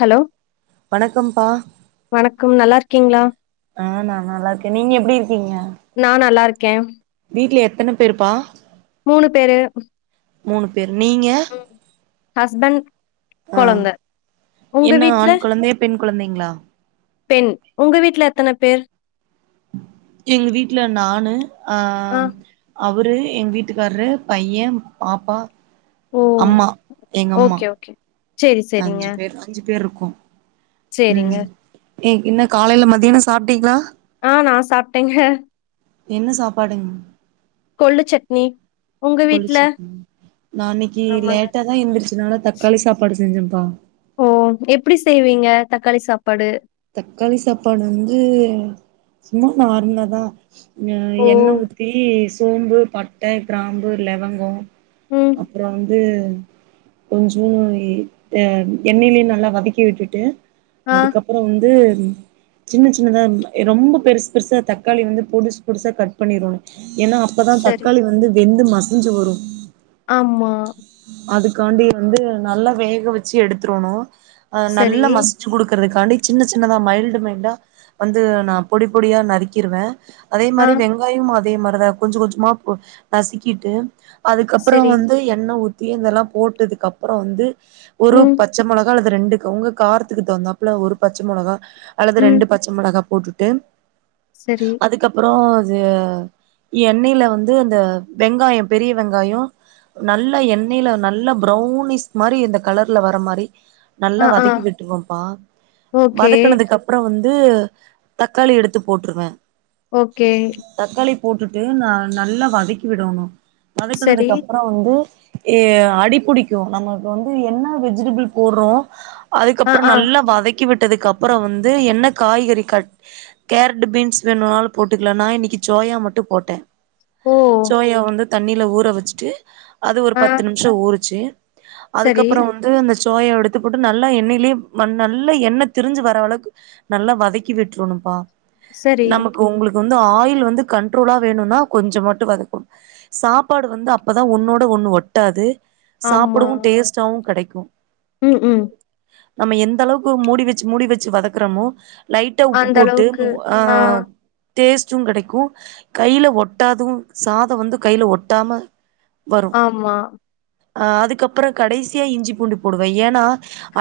Hello வணக்கம்ப்பா வணக்கம் நல்லாரு க்கீங்ளா ஆ நா நல்லா இருக்கே நீங்க எப்டி இருக்கீங்க? நா நல்லாருக்கே வீட்ல எத்தன பேருப்பா மூணு பேரு மூணு பேர் நீங்க ம் ஹஸ்பண்ட் அ கொழந்த உங்க என்ன வீட்ல ஆண் கொழந்தையா? பெண் கொழந்தைங்ளா? பெண் உங்க வீட்டுல எத்தனை பேர் எங்க வீட்ல நானு ஆஹ் ஆஹ் ஆ ஆம் அவரு எங்க வீட்டுக்காரரு பையன் பாப்பா ஓ அம்மா எங்க அம்மா ஓகே ஓகே சேரி அஞ்சு பேர்-அஞ்சு பேர் இரு இருக்கோம் செரிங்க ஏ என்ன காலையில மதியானம் சாப்பிட்டீங்களா ஆஹ் நான் சாப்பிட்டேங்க என்ன சாபாடுங்க கொள்ளு சட்னி உங்க வீட்ல ளிச்சிரு நா இன்னைக்கு ஆமாங்க லேட்டா தான் எந்திரிச்சிச்சதுனால தக்காளி சாப்பாடு செஞ்ச வா ஓ எப்படி செய்வீங்க தக்காளி சாப்பாடு தக்காளி சாப்பாடு வந்து சும்மா நார்மலாதான் அஹ ஓ எண்ண ஊத்தி சோம்பு பட்டை கிராம்பு லவங்கம் ம் அப்புறம் து கொஞ்சமா எண்ணெய்லயும் நல்லா வதக்கி விட்டுட்டு ஆஹ் அப்புறம் வந்து சின்ன சின்னதா ரொம்ப பெருசு பெருசா தக்காளி வந்து பொடிசு பொடிசா கட் பண்ணிறனும் ஏன்னா அப்பதான் சரி தக்காளி வந்து வெந்துமா கொஞ்சம் வரும் ஆமா உக்காண்டி வந்து நல்லா வேக வச்சு எடுத்துறணும் அஹ சரி நல்ல மசிச்சு கொடுக்குறது கண்ட [unintelligible] சின்ன சின்னதா மைல்டு மைல்டா வந்து நான் பொடி பொடியா நறுக்கிடுவேன் அதே ஆ மாதிரி வெங்காயம் அதே மாதிரி அதா கொஞ்ச கொஞ்சமா நசிகிட்டு அதுக்கப்புறம் சரி வந்து எண்ணெய் உ இதெல்லாம் போட்டதுக்கப்புறம் வந்து ஒரு ம் பச்சை மொளகா அல்லது ரெண்டுக்கு உங்க காரத்துக்கு தகுந்தாப்புல ஒரு பச்சை மிளகா அல்லது ம் ரெண்டு பச்ச மெளகா போட்டு ட்டு சரி அதுக்கப்புறோம் அது எண்ணெயில வந்து அந்த வெங்காயம் பெரிய வெங்காயம் நல்ல எண்ணெயில நல்ல ப்ரௌனிஷ் மாதிரி இந்த கலர்ல வர மாதிரி நல்லா ஆ ஆ வதக்கி விட்டுவோம்ப்பா ஓகே வதக்கனதுக்கு அப்புறம் வந்து ந்து தக்காளி எடுத்து போட்டுருவேன் ஓகே தக்காளி போட்டுட்டு ந நல்லா வதக்கி விடணும் சரி. வதக்கனதுக்கு அப்புறம் வந்து அஹ அடிபிடிக்கும் நமக்கு வந்து என்ன வெஜிடபிள் போடுறோம் ஆ, அதுக்கப்புறம் ஆ. நல்லா வதக்கி வதக்கி விட்டதுக்கு அப்புறம் வந்து என்ன காய்கறி கட் கேரட் பீன்ஸ் வேணாலும் போட்டுகலாம் நா இன்னைக்கு சோயா மட்டும் போட்டேன் ஓ! சோயா வந்து தண்ணியில ஊற வச்சுட்டு ஆஹ் அது ஒரு ஆ. பத்து நிமிஷ ஊரி சரி, அதுகபுற வந்து அந்த சோயாவ எடுத்து போட்டு நல்ல எண்ணெயிலே வ நல்ல எண்ண திரிஞ்சு வர அளக்கு நல்லா வதக்கி விட்ரனும் பா சரி. நமக்கு உங்களுக்கு வந்து ஆயில் வந்து கண்ரோலா வேணும்னா கொஞ்ச மட்டும் வதக்கனும் சாப்பாடு வந்து அப்பதா ஒன்னோட ஒண்ணு ஒட்டாது சாப்பிடவும் டேஸ்ட்டாவவும் கெடைக்கும் போ உம் உம் நம்ம எந்த அளவு மூடி வச்சு மூடி வச்சு வதக்கறமோ லைட்ட உப்பு அந்த போட்டு அளவுக்கு. ஆ, ஆஹ் டேஸ்ட்டும் கிடைக்கும் கைல ஒட்டாதும் சாதம் வந்து கையில ஒட்டாம ஆமா அஹ் அதுக்கப்புறம் கடைசியா இஞ்சி பூண்டு போடுவேன் ஏன்னா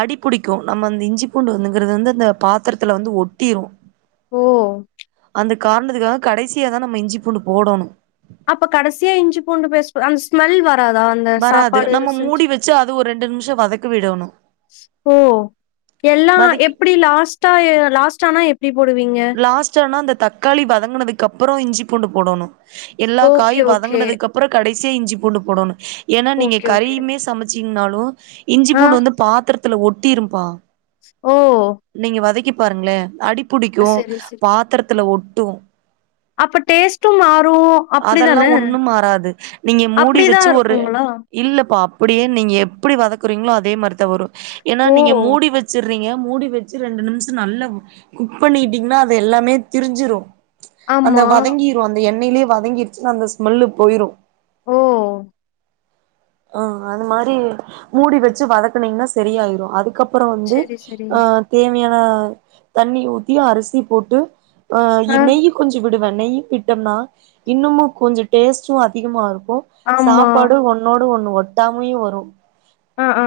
அடிபிடிக்கும் நம்ம அந்தி இஞ்சி பூண்டு வந்துங்கிறது வந்து அந்த பாத்திரத்துல வந்து ஒட்டிடும் ஓ அந்த காரணத்துக்காக கடைசிய தான் நம்ம இஞ்சி பூண்டு போடணும் அப்ப கடைசியா இஞ்சி பூண்டு பேஸ்ட் அந்த ஸ்மெல் வரும் அதா வராது சாப்பாடு நம்ம மூடி வச்சு அது ஒரு ரெண்டு நிமிஷோ வதக்க விடணு ஓ எல்லாம் வதக்கி எப்படி லாஸ்ட் அ நா எப்படி போடுவீங்க? லாஸ்ட் ஆனா அந்த தக்காளி வதங்குனதுக்கு அப்புறம் இஞ்சி பூண்டு போடோணு எல்லா ஓகே, காயு ஓகே. வதங்குனதுக்கப்றம் கடை சே இஞ்சி பூண்டு போடோணு ஏன்னா நீங்க ஓகே, ஓகே. கறியுமே சமச் சிங்னாளு இஞ்சி ஆ. பூண்டு வந்து பாத்திரத் த்துல ஒட்டிரும்ப்பா ஓ பாருங்களே அடிப் க்யூ சரி, சரி. பாத்தரத்தல ஒட் டு அப்ப டேஸ்ட்டு மாறும் அதெல்லா அப்டிதானே ஒண்ணு மாறாது நீங்க அப்டிதா இருக்குங்களா அப்டியே நீங்க எப்டி வதக்குறீங்களோ அதே மாரி ரும் வரும் ஏன்னா ஓ! நீங்க மூடி வச்சறீங்க மூடி வச்சு ரெண்டு நிம்ஷ நல்லா கு க் பண்ணிட்டீங்ன்னா அது எல்லாமே தெரிஞ்சிரு அந்த ஆமா. வதங்கிரு அந்த எண் ண்ணிலியே வதங்கிடுச்னா அந்த ஸ்மெல்லு போயிரு ஓ ஆ அது மாரி மூடி வச்சு வதக்கனீங்ன்னா சரியாயிடு அதுக்கப் அப்றோ வந்து செரி செரி ஹ தேமியா அ தண்ணி உ தியா அரிசி போட்டு ஆ இநெய் கொஞ்ச விடுவெ நெய் விட்டம்னா இன்னுமு கொஞ்ச டேஸ்டு அதிகமாருக் ம் ஆமா சாப்பாடு ஒன்னோடு ஒண்ணு ஒட் ட்டாமையு வரு ஆ ஆ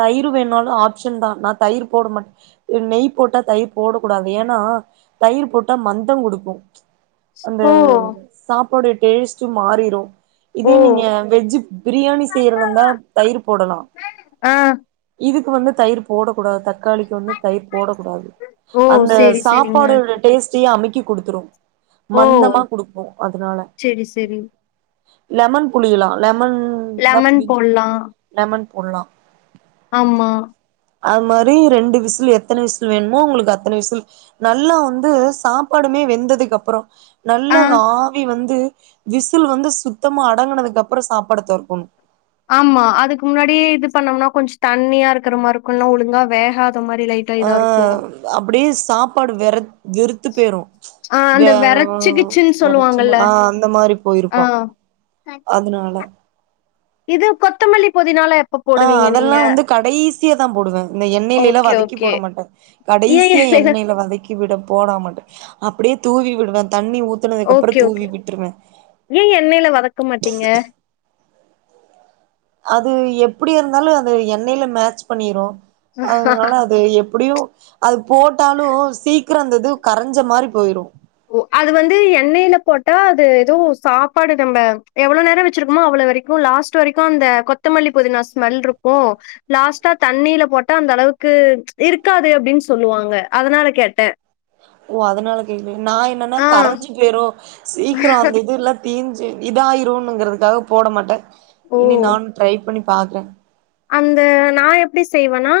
தயிர் வேணாலு ஆப்ஷன் தா நா தயிர் போட மாட் நெய் போட்டா தயிர் போட கூடாது ஏன்னா தயிர் போட்டா மந்த குடுக்கு அந்த ஓ சாப் கோடு டேஸ்ட்டு மாறிரு ஓ இதே நீங்க வெஜ்ஜ் பிரியாணி செய்றலந்தா தயிர் போடலா ஆ இதுக்கு வந்து தயிர் போடக்கூடாது த தக்காளிக் வந்து தயிர் போடக்கூடாது ஓ அந்த செரி செரிங்க சாப்பாடோட டேஸ்டே அமிக் கி கொடுத்ரு ஓ மந்தமா குடுப்போ அதனால செரி செரி லெமன் புளியலா லெம மன் இருந்தா லெமன் புழிஞ்சிக்கலா லெமன் போட்லா ஆம்மா அது மாரி ரெண்டு விசில் எத்தன விசில் வேணுமோ உங்களுக்கு அத்தன விசில் நல்லா வந்து சாப்பாடுமே வெந்ததுக்கு அப்றொ ஆ நல்ல ஆவி வந்து விசில் வந்து சுத்தமா அடங்குனதுக்கு அப்புறொ சாப்பாடு தொறக்கணு ஆமா அதுக்கு முன்னாடியே இது பண்ணோம்னா கொஞ்சொ தண்ணியா இருக்கற மாரி இருக்கும் இல்லன்னா ஒலுங்கா வேகாது ஆ அப்டே சாப்பாடு வெறச் வெறுத்து போய்ரு ஆ அந்த வேற வெரச்சுகிச்சுன்னு வெறச்சமா சொல்லுவாங்கல்ல ஆ அந்த மாரி ஆ போயிருக்கு அதனால இது கொத்தமல்லி பொதினாலா எப் ஆ அதெல்லா வந்து கடைசியா தா போடுவே இந்த எண்ணெயில எல்லா ஓகே வதக்கி ஓகே போட மாட்டே ஏ கடைசியா எண்ணெயில வதக்கி விடும் போட மாட்டே அப்டியே தூவி விடுவன் ஓகே ஓகே ஏ எண்ணெய்ல வதக்க மாட்டீங்க அது எப்படி இருந்தாலு அது எண்ணெய்ல மேட்ச் பண்ணிரு அதனால அது எப் அப்படியு அது போட்டாலு சீக்ரொ அந்த இது கரஞ்ச மாரி போயிரு ஓ அது வந்து எண்ணெய்ல போட்டா அது ஏதோ சாப்பாடு நம்ம எவ்ளோ நேரோ வச்சிருக்கோமோ அவ்வளோ வரைக்கு லாஸ்ட் வரைக்கு அந்த கொத்தமல்லி பொதினா ஸ்மெல்ருக்கு லாஸ்டா தண்ணில போட்டா அந்த அளவுக்கு இருக்காது அப்டின்னு சொல்லுவாங்க அதனால கேட்டே ஓ அதுனாலத் நா என்னன்னா ஆ. கரஞ்சு போய்ரு சீக்ரொ அந்த இதுலா தீஞ்சு இதயிருனுங்கறதுக்காக போட மாட்டே ஓ! இனி நானு ட்ரை பண்ணிப் பாக்றே அந்த நா எப்டி செய்வன்னா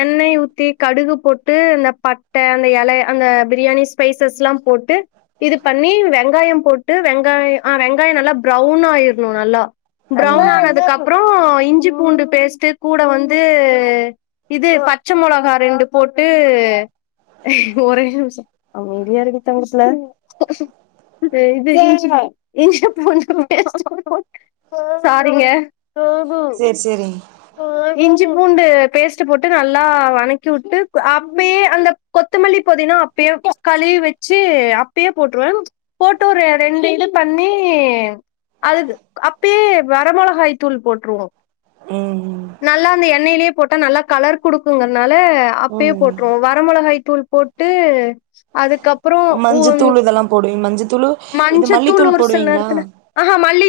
எண்ணெய் ஊத்தி கடுகு போட்டு இந்த பட்ட அந்த எலை அந்த பிரியாணி ஸ்பைசஸ்ல்லா போட்டு இது பண்ணி வெங்காயொ போட்டு வெங்காயொ ஆ வெங்காயொ நல்லா ப்ரௌன் ஆயிர்ணு நல்லா ம் ப்ரௌவுன் ஆனதுக்கு அப்றொ இன் பூண்டு பேஸ்ட்டு கூட வந்து இது பச்ச மொளகா ரெண்டு போட்டு ஒரே நிமிஷோ அமைதியா இருடி தங்க புள்ள இது இஞ்சி இஞ்சி பூண்டு பேஸ்ட் போட் சாரிங்க ம் ஹ்ம் சேரிங்க இஞ்சி பூண்டு பேஸ்ட்டு போட்டு நல்லா வனக்கி உட்டு அப்பயே அந்த கொத்தமல்லி பொதினா அப்பயே களுவி வச்சு அப்பயே போட்டுருவே போட்டு ஒரு ரெண்டு இது பண்ணி அது அப்பயே வரமொளகாய் தூள் போட்ருவோ ம் நல்லா அந்த எண்ணெய்லே போட்டா நல்லா கலர் குடுக்குங்கறனால ம் அப்பயே ம் போட்ருவோம் வரமொளகாய் தூள் போட்டு அதுக்கப் மஞ்சத்தூள் இதெல்லா போடுவீங்க மஞ்சத்தூளு இது மஞ்சத்தூள் மல்லித்தூள் போடுவீங்களா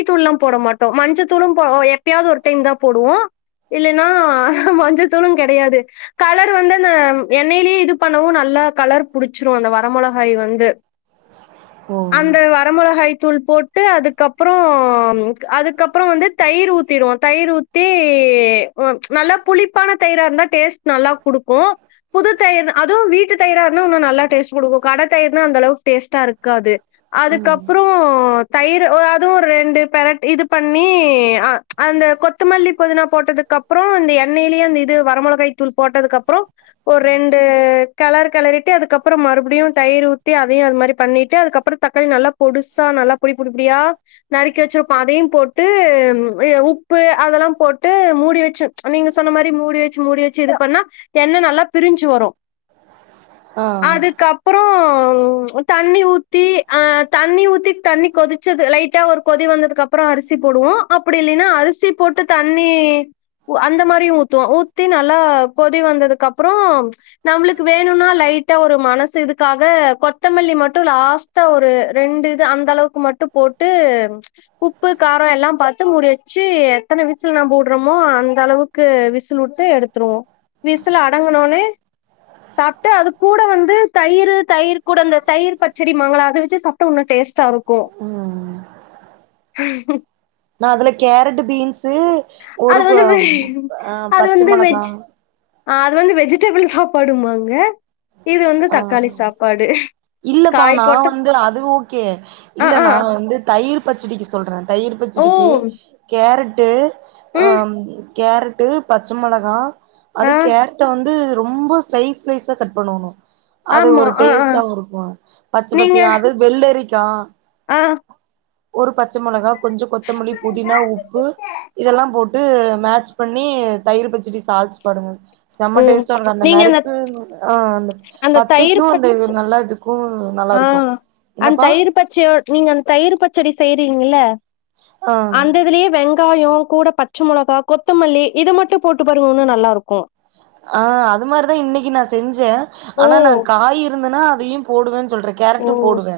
தூள்ளா போட மாட்டோ மஞ்சத்தூளு போ எப்பயாவது ஒரு டைம் தா போடுவோ இல்லன்னா மஞ்சத்தூளு கெடையாது கலர் வந்து அந்த எண்ணெய்லே இது பண்ணவு நல்லா கலர் புடிச்சிரு அந்த வரமொளகாய் வந்து ஓ அந்த வரமொளகாய் தூள் போட்டு அதுக்கப்றோ அதுக்கப்றொ வந்து தயிர் ஊத்திடுவொ தயிர் ஊத்தி நல்லா புளிப்பான தயிராருந்தா டேஸ்ட் நல்லா குடுக்கு புது தயிர் அதுவு வீட்டு தயிராருந்தா இன்னு நல்லா டேஸ்ட் குடுக்கு கட தயிர்னா அந்த அளவு டேஸ்ட்டா இருக்காது ம் அதுக்கப்றோ தயிர் அதுவு ரெண்டு பெரட் இது பண்ணி அ அந்த கொத்துமல்லி புதினா போட்டதுக்கப்றொ இந்த எண்ணெய்லயு அந்த இது வரமொளகாய் தூள் போட்டதுக்கப்றொ ஒர் ரெண்டு கெளறு கெளறிட்டு அதுக்கப்றம் மறுபடியு தயிர் ஊத்தி அதையு அது மாரி பண்ணிட்டு அதுக்கப்ற தக்காளி நல்லா பொடுசா நல்லா பொடி பொடி பொடியா நறுக்கி வச்சுருப்போ அதையும் போட்டு வெ உப்பு அதல்லா போட்டு மூடி வச்சு நீங்க சொன்ன மாரி மூடி வச்சு மூடி வச்சு இது பண்ணா எண்ண நல்லா பிரிஞ்சு வரு ஆ அதுக்கப்பறோ அம் தண்ணி ஊத்தி ஆ தண்ணி ஊத்தி தண்ணி கொதிச்சது லைட்டா ஒரு கொதி வந்ததுக்கப்பறொ அரிசி போடுவோ அப் பிடி இல்லைனா அரிசி போட்டு தண்ணி அந்த மாரியு ஊத்துவோ ஊத்தி நல்லா கொதி வந்ததுக்கப்றோ நம்ளுக்கு வேணுன்னா லைட்டா ஒரு மனசு இதுக்காக கொத்தமல்லி மட்டு லாஸ்ட்டா ஒரு ரெண்டு இது அந்த அளவுக்கு மட்டு போட்டு உப்பு காரொ எல்லா பாத் து முடி வச்சு எத்தன விசில் நாம் போட்றோமோ அந்த அளவுக்கு விசில் உட்டு எடுத்துருவோ விசில் அடங்குனோன்னே சாப்ட்டு அது கூட வந்து தயிரு தயிர் கூட அந்த தயிர் பச்சடிம்மாங்கள அத வச்சு சாப்ட்டா உன்னு டேஸ்டா இருக்கு ம் நா அதுல கேரட்டு பீன்ஸு ஒரு அது க வந்து அ அது பச்ச வந்து மொளகா வெஜ் ஆ அது வந்து வெஜிடபிள் சாப்பாடும்மாங்க ஆ இல்லப்பா காய் நா போட்ட வந்து அது ஓகே ஆ இல்ல ஆ நா வந்து தயிர் பச்சடிக்கு சொல்ற தயிர் ஓ பச்சடிக்கி‌ கேரட் டு ம் அம் கேரட்டு பச்ச மொளகா அது ஆ கேரட்ட வந்து ரொம்ப ஸ்லைஸ் ஸ்லைஸா கட் பண்ணணு அது ஆமா ஒரு ஆ ஆ டேஸ்டாவு இருக்கு பச்ச நீங்க பச்சயா அது வெள்ளரிக் கா ஆ ஒரு ப ச்ச மொளகா கொஞ்ச கொத்தமல்லி புதினா உப்பு இதெல்லாம் போட்டு மேட்ச் பண்ணி தயிரு ப ச்சடி சால்ட்ஸ் பாடுங்க ஓ செம்ம டேஸ்டாருக்கு அந்த நறுக்குனு ஆ அந்த தயிர் ச்சைக்கு ப அந்த நல்லா இதுக்கு நல்லா ஆ இருக்கு என்னப்பா அந்தயிர் பச்சயோ நீங்க அந்த தயிர் பச்சடி செய்ரீங்கல்ல ஆ அந்ததுலே வெங் காயொ கூட பச்ச மொளகா கொத்தமல்லி இத மட்டு போட்டு பாருங்க உன்னு நல்லா இருக்கு ஆ அது மார்தா இன்னக்கி நா செஞ்சே ஓ ஆனா நா காய் இருந்தனா அதையு போடுவெ சொல்றெ கேரட்டு போடுவே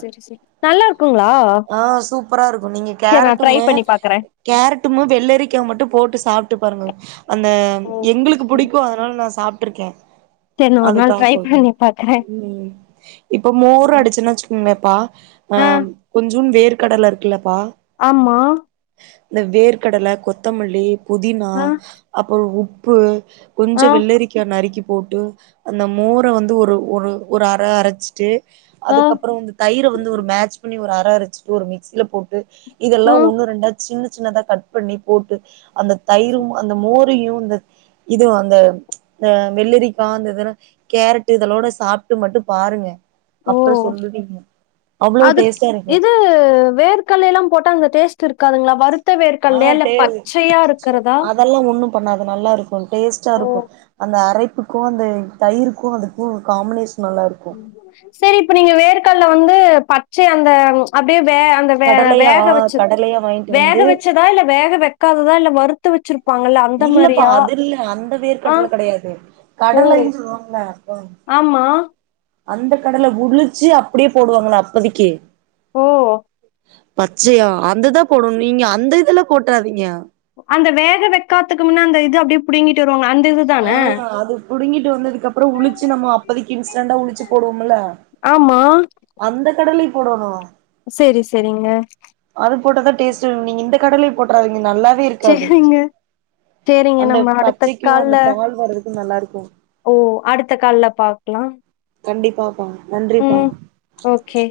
நல்லாரு ஆ சூப்பரா இருக்கு நீங்க செரி நா ட்ரை கேரட்டுமே பண்ணி பாக்குறே கேரட்டும வெள்ளரிக்கா மட்டு போட்டு சாப் ட்டு பாருங்க அந்த எங்ளுக்கு ஓகே புடிக்கு அதனால நா சாப் ட்ருக்கே செரி நா ஒரு நாள் அதுக்காக ட்ரை சொல்ற பண்ணி பாக்குறே ம் இப்ப மோரு அடுச்சன் வச்சுக்கங்ளேப்பா ஆ சுன் வேர்க கடல இருக்குல்லப்பா ஆமா இந்த வேர்க்கடல கொத்தமல்லி புதினா ஆ அப்பற உப் பு ஆ கொஞ்ச வெள்ளரிக்கா நறுக்கி போட்டு அந்த மோர வந்து ஒரு ஒரு ஒரு அர அரச்சுட்டு ஆ அதுக்கப்றொ வந்து தயிர வந்து ஒரு மேட்ச் ப ண்ணி ஒரு அர அரச்சிட்டு ஒரு மிக்சில போட் டு இதெல்லா ம் ஒன்னு ரெண்டா சின்ன சின்னதா கட் பண்ணி போட்டு அந்த தயிரும் அந்த மோ ரயு இந்த இதுவு அந்த த வெள்ளரிக்கா அந்ததுல கேரட்டு இதல்லோட சாப்ட்டு மட்டு பாருங்க ஓ அப்றொ‌ சொல்லுவீங்க அவ்ளோ அதுக் டேஸ் இது வேர்கல்ல எல்லாம் போட்டா அந்த டேஸ்ட் இருக்காதுங்ளா வறு ஆ த்தவேர்ககல்லயா இல்ல டே பச்சயா இருக்குறதா அதெல்லா ஒண்ணு பண்ணாது நல்லாருக்கு டேஸ்ட்டா இருக்கு அந்த அரை ப்புக்கு அந்த தயிருக்கு அதுக்கு காம்பினேஷ் செரி இப்ப நீங்க வேர்கல்ல வந்து பச்சை அந்த அப்டியே வே அந்த வே கடலையா வேக வச்சது கடலையா வாங்கிட்டு வேக வந்து வச்சதா இல்ல வேக வக்காததா இல்ல வ றுத்து வச்சுருப் இல்லப்பா அது இல்ல அந்த ஆ வேர்க்கட்ல கெடையாது ஓ கடலைன் சொல்வோம்ல ஆமா அந்த கடல உழுச்சு அப்டியே போடுவாங்கல அப்பதக்கி ஓ பச்சையா அந்த தா போடனு நீங்க அந்த இதுல போட்றாதீங்க அந்த வேக வெக்காத்துக்கு முன்ன அந்த இது அப்டி புடிங்கிட்டு ஆ அது புடுங்கிட்டு வந்ததுக்கப்றொ உழிச்சு நம்ம இப்போதைக்கு இன்ஸ்டண்டா உளிச்சி போடுவோம்ல ஆமா அந்த கடலை போடணு செரி செரிங்க டேஸ்டு நீங்க இந்த கடலைய போட்றாதீங்க நல்லாவே இருக்காது சேரிங்க சேரிங்க நம்ம அடுத்த கால்ல போறக்கு நல்லாருக்கு ஓ அடுத்த கால்ல பாக்லா கண்டிப்பாப்பா நன்றிப்பா ம் ஓகே